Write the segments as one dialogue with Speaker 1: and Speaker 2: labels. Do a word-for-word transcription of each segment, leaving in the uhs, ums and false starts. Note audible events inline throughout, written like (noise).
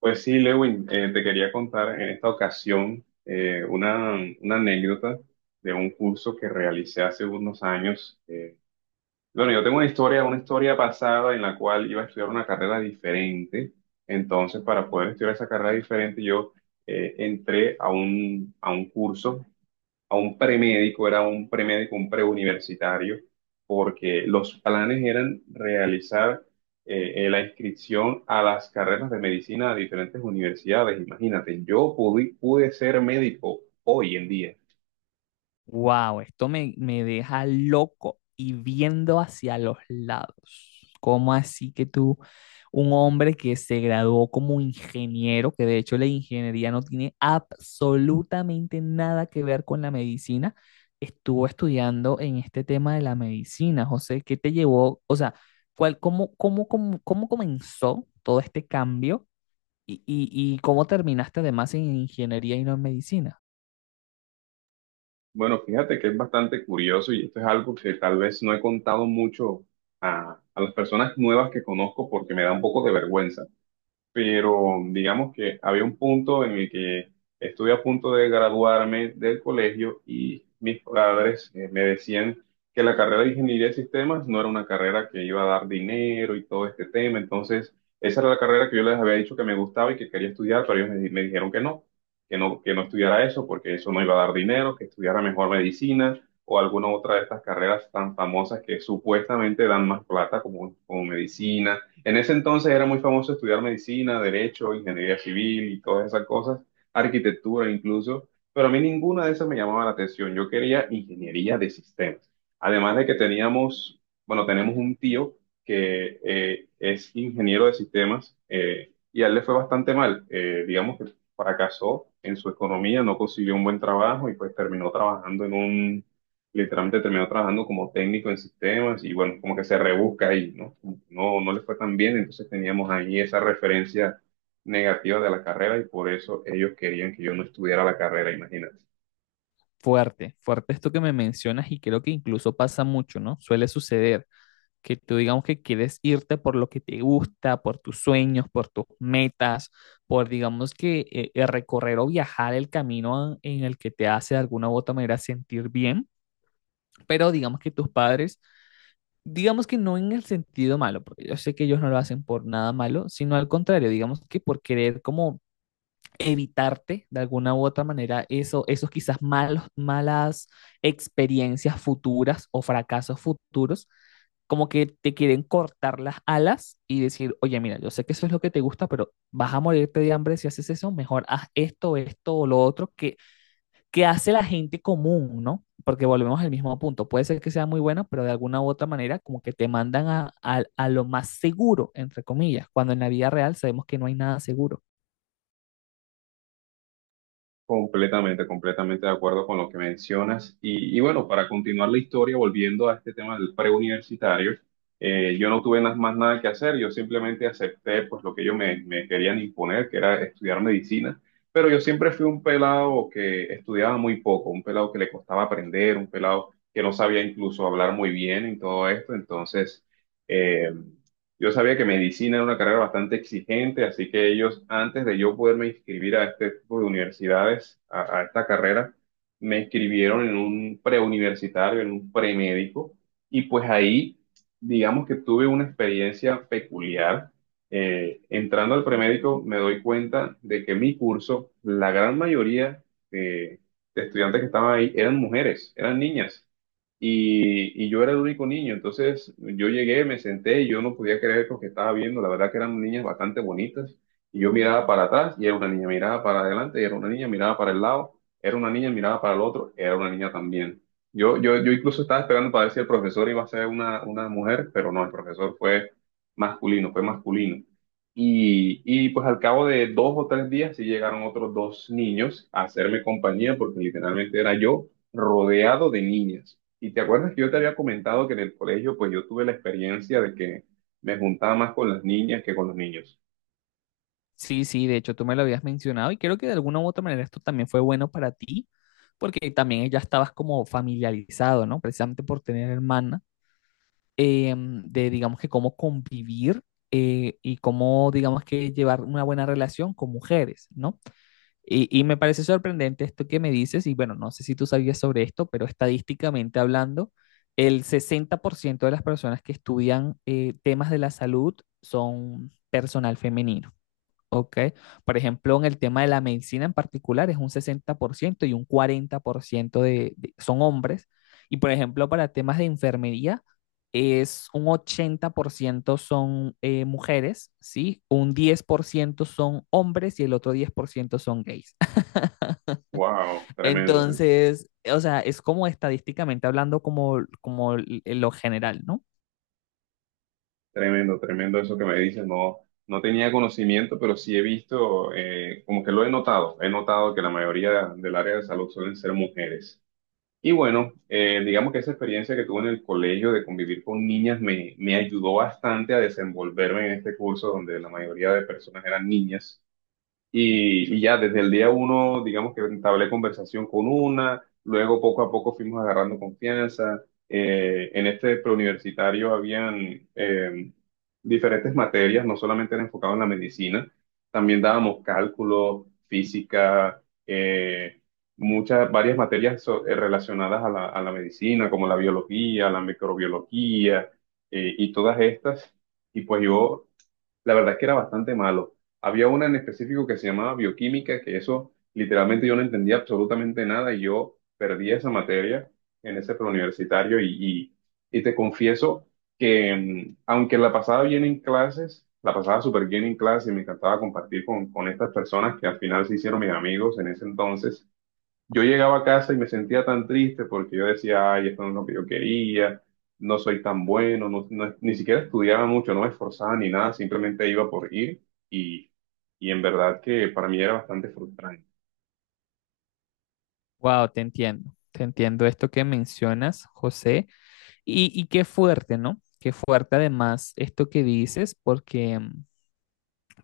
Speaker 1: Pues sí, Lewin, eh, te quería contar en esta ocasión eh, una, una anécdota de un curso que realicé hace unos años. Eh, bueno, yo tengo una historia, una historia pasada en la cual iba a estudiar una carrera diferente. Entonces, para poder estudiar esa carrera diferente, yo eh, entré a un, a un curso, a un premédico, era un premédico, un preuniversitario, porque los planes eran realizar eh, eh, la inscripción a las carreras de medicina de diferentes universidades. Imagínate, yo pude, pude ser médico hoy en día.
Speaker 2: Wow, esto me, me deja loco y viendo hacia los lados. ¿Cómo así que tú, un hombre que se graduó como ingeniero, que de hecho la ingeniería no tiene absolutamente nada que ver con la medicina, estuvo estudiando en este tema de la medicina? José, ¿qué te llevó? O sea, ¿cuál, cómo, cómo, cómo, cómo comenzó todo este cambio y, y, y cómo terminaste además en ingeniería y no en medicina?
Speaker 1: Bueno, fíjate que es bastante curioso y esto es algo que tal vez no he contado mucho a, a las personas nuevas que conozco porque me da un poco de vergüenza. Pero digamos que había un punto en el que estuve a punto de graduarme del colegio y mis padres eh, me decían que la carrera de ingeniería de sistemas no era una carrera que iba a dar dinero y todo este tema. Entonces, esa era la carrera que yo les había dicho que me gustaba y que quería estudiar, pero ellos me, di- me dijeron que no, que no, que no estudiara eso porque eso no iba a dar dinero, que estudiara mejor medicina o alguna otra de estas carreras tan famosas que supuestamente dan más plata como, como medicina. En ese entonces era muy famoso estudiar medicina, derecho, ingeniería civil y todas esas cosas, arquitectura incluso, pero a mí ninguna de esas me llamaba la atención. Yo quería ingeniería de sistemas. Además de que teníamos, bueno, tenemos un tío que eh, es ingeniero de sistemas eh, y a él le fue bastante mal. Eh, digamos que fracasó en su economía, no consiguió un buen trabajo y pues terminó trabajando en un, literalmente terminó trabajando como técnico en sistemas y bueno, como que se rebusca ahí, ¿no? Como que no, no le fue tan bien, entonces teníamos ahí esa referencia negativa de la carrera y por eso ellos querían que yo no estudiara la carrera, imagínate.
Speaker 2: Fuerte, fuerte esto que me mencionas y creo que incluso pasa mucho, ¿no? Suele suceder que tú digamos que quieres irte por lo que te gusta, por tus sueños, por tus metas, por digamos que eh, eh, recorrer o viajar el camino en el que te hace de alguna u otra manera sentir bien, pero digamos que tus padres, digamos que no en el sentido malo, porque yo sé que ellos no lo hacen por nada malo, sino al contrario, digamos que por querer como evitarte de alguna u otra manera eso, esos quizás malos, malas experiencias futuras o fracasos futuros, como que te quieren cortar las alas y decir, oye, mira, yo sé que eso es lo que te gusta, pero vas a morirte de hambre si haces eso, mejor haz esto, esto o lo otro que, que hace la gente común, ¿no? Porque volvemos al mismo punto, puede ser que sea muy bueno, pero de alguna u otra manera como que te mandan a, a, a lo más seguro, entre comillas, cuando en la vida real sabemos que no hay nada seguro.
Speaker 1: Completamente, completamente de acuerdo con lo que mencionas. Y, y bueno, para continuar la historia, volviendo a este tema del preuniversitario, eh, yo no tuve na- más nada que hacer, yo simplemente acepté pues lo que ellos me, me querían imponer, que era estudiar medicina, pero yo siempre fui un pelado que estudiaba muy poco, un pelado que le costaba aprender, un pelado que no sabía incluso hablar muy bien y todo esto. Entonces, eh, yo sabía que medicina era una carrera bastante exigente, así que ellos, antes de yo poderme inscribir a este tipo de universidades, a, a esta carrera, me inscribieron en un preuniversitario, en un premédico, y pues ahí, digamos que tuve una experiencia peculiar. Eh, entrando al premédico, me doy cuenta de que mi curso, la gran mayoría eh, de estudiantes que estaban ahí eran mujeres, eran niñas. Y, y yo era el único niño. Entonces yo llegué, me senté y yo no podía creer lo que estaba viendo. La verdad que eran niñas bastante bonitas. Y yo miraba para atrás y era una niña, miraba para adelante y era una niña, miraba para el lado, era una niña, miraba para el otro, era una niña también. Yo, yo, yo incluso estaba esperando para ver si el profesor iba a ser una, una mujer, pero no, el profesor fue masculino, fue masculino. Y, y pues al cabo de dos o tres días sí llegaron otros dos niños a hacerme compañía porque literalmente era yo rodeado de niñas. Y te acuerdas que yo te había comentado que en el colegio, pues yo tuve la experiencia de que me juntaba más con las niñas que con los niños.
Speaker 2: Sí, sí, de hecho tú me lo habías mencionado y creo que de alguna u otra manera esto también fue bueno para ti, porque también ya estabas como familiarizado, ¿no? Precisamente por tener hermana, eh, de digamos que cómo convivir eh, y cómo digamos que llevar una buena relación con mujeres, ¿no? Y, y me parece sorprendente esto que me dices y bueno, no sé si tú sabías sobre esto, pero estadísticamente hablando, el sesenta por ciento de las personas que estudian eh, temas de la salud son personal femenino. Ok. Por ejemplo, en el tema de la medicina en particular es un sesenta por ciento y un cuarenta por ciento de, de- son hombres. Y por ejemplo, para temas de enfermería es un ochenta por ciento son eh, mujeres, ¿sí? Un diez por ciento son hombres y el otro diez por ciento son gays.
Speaker 1: Wow,
Speaker 2: (laughs)
Speaker 1: tremendo, ¿eh?
Speaker 2: Entonces, o sea, es como estadísticamente hablando como, como l- lo general, ¿no?
Speaker 1: Tremendo, tremendo eso que me dices. No, no tenía conocimiento, pero sí he visto, eh, como que lo he notado. He notado que la mayoría del área de salud suelen ser mujeres. Y bueno, eh, digamos que esa experiencia que tuve en el colegio de convivir con niñas me, me ayudó bastante a desenvolverme en este curso donde la mayoría de personas eran niñas. Y, y ya desde el día uno, digamos que entablé conversación con una, luego poco a poco fuimos agarrando confianza. Eh, en este preuniversitario habían eh, diferentes materias, no solamente era enfocado en la medicina, también dábamos cálculo, física, eh, muchas, varias materias so- eh, relacionadas a la, a la medicina, como la biología, la microbiología, eh, y todas estas. Y pues yo la verdad es que era bastante malo. Había una en específico que se llamaba bioquímica, que eso literalmente yo no entendía absolutamente nada y yo perdí esa materia en ese preuniversitario y, y, y te confieso que mm, aunque la pasaba bien en clases, la pasaba súper bien en clases y me encantaba compartir con, con estas personas que al final se hicieron mis amigos en ese entonces, yo llegaba a casa y me sentía tan triste porque yo decía, ay, esto no es lo que yo quería, no soy tan bueno, no, no- ni siquiera estudiaba mucho, no me esforzaba ni nada, simplemente iba por ir y, y en verdad que para mí era bastante frustrante.
Speaker 2: Wow, te entiendo. Te entiendo esto que mencionas, José. Y, y qué fuerte, ¿no? Qué fuerte además esto que dices, porque,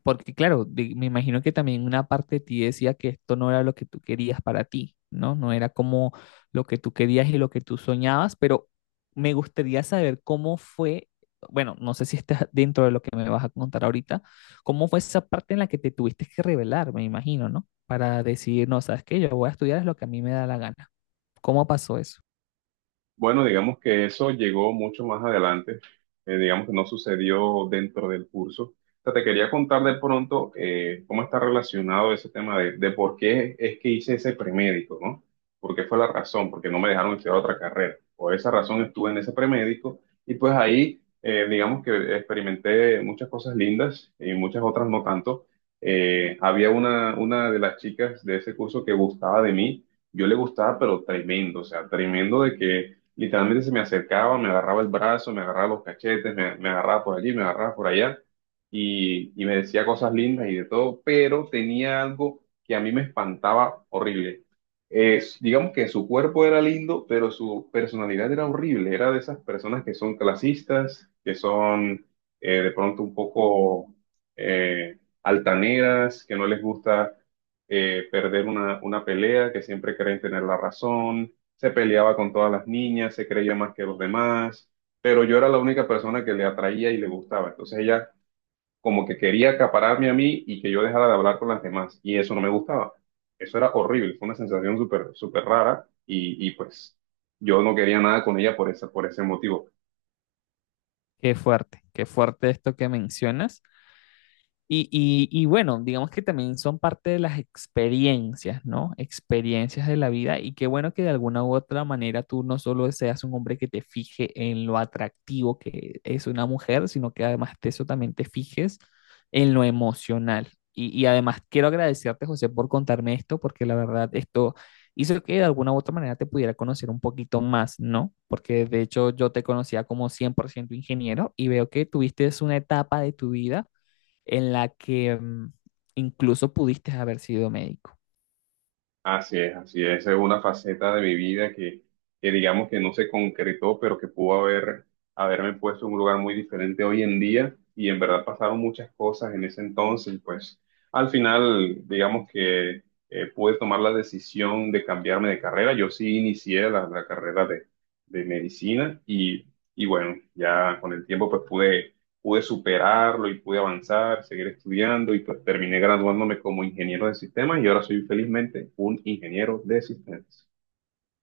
Speaker 2: porque claro, de- me imagino que también una parte de ti decía que esto no era lo que tú querías para ti, ¿no? No era como lo que tú querías y lo que tú soñabas, pero me gustaría saber cómo fue, bueno, no sé si está dentro de lo que me vas a contar ahorita, cómo fue esa parte en la que te tuviste que revelar, me imagino, ¿no? Para decidir, no, ¿sabes qué? Yo voy a estudiar es lo que a mí me da la gana. ¿Cómo pasó eso?
Speaker 1: Bueno, digamos que eso llegó mucho más adelante. Eh, digamos que no sucedió dentro del curso. O sea, te quería contar de pronto eh, cómo está relacionado ese tema de, de por qué es que hice ese premédico, ¿no? ¿Por qué fue la razón? Porque no me dejaron estudiar otra carrera. Por esa razón estuve en ese premédico y pues ahí, eh, digamos que experimenté muchas cosas lindas y muchas otras no tanto. Eh, había una, una de las chicas de ese curso que gustaba de mí, yo le gustaba, pero tremendo, o sea, tremendo de que literalmente se me acercaba, me agarraba el brazo, me agarraba los cachetes, me, me agarraba por allí, me agarraba por allá y, y me decía cosas lindas y de todo, pero tenía algo que a mí me espantaba horrible. Eh, digamos que su cuerpo era lindo, pero su personalidad era horrible. Era de esas personas que son clasistas, que son eh, de pronto un poco eh, altaneras, que no les gusta eh, perder una, una pelea, que siempre creen tener la razón, se peleaba con todas las niñas, se creía más que los demás, pero yo era la única persona que le atraía y le gustaba. Entonces ella como que quería acapararme a mí y que yo dejara de hablar con las demás, y eso no me gustaba. Eso era horrible, fue una sensación súper, súper rara, y, y pues yo no quería nada con ella por esa, por ese motivo.
Speaker 2: Qué fuerte, qué fuerte esto que mencionas. Y, y- y bueno, digamos que también son parte de las experiencias, ¿no? Experiencias de la vida y qué bueno que de alguna u otra manera tú no solo seas un hombre que te fije en lo atractivo que es una mujer, sino que además de eso también te fijes en lo emocional. Y, y además quiero agradecerte, José, por contarme esto, porque la verdad esto hizo que de alguna u otra manera te pudiera conocer un poquito más, ¿no? Porque de hecho yo te conocía como cien por ciento ingeniero y veo que tuviste una etapa de tu vida en la que mm, incluso pudiste haber sido médico.
Speaker 1: Así es, así es. Esa es una faceta de mi vida que, que digamos que no se concretó, pero que pudo haber, haberme puesto en un lugar muy diferente hoy en día. Y en verdad pasaron muchas cosas en ese entonces. Y pues al final, digamos que eh, pude tomar la decisión de cambiarme de carrera. Yo sí inicié la, la carrera de, de medicina y, y bueno, ya con el tiempo pues pude pude superarlo y pude avanzar, seguir estudiando y pues terminé graduándome como ingeniero de sistemas y ahora soy felizmente un ingeniero de sistemas.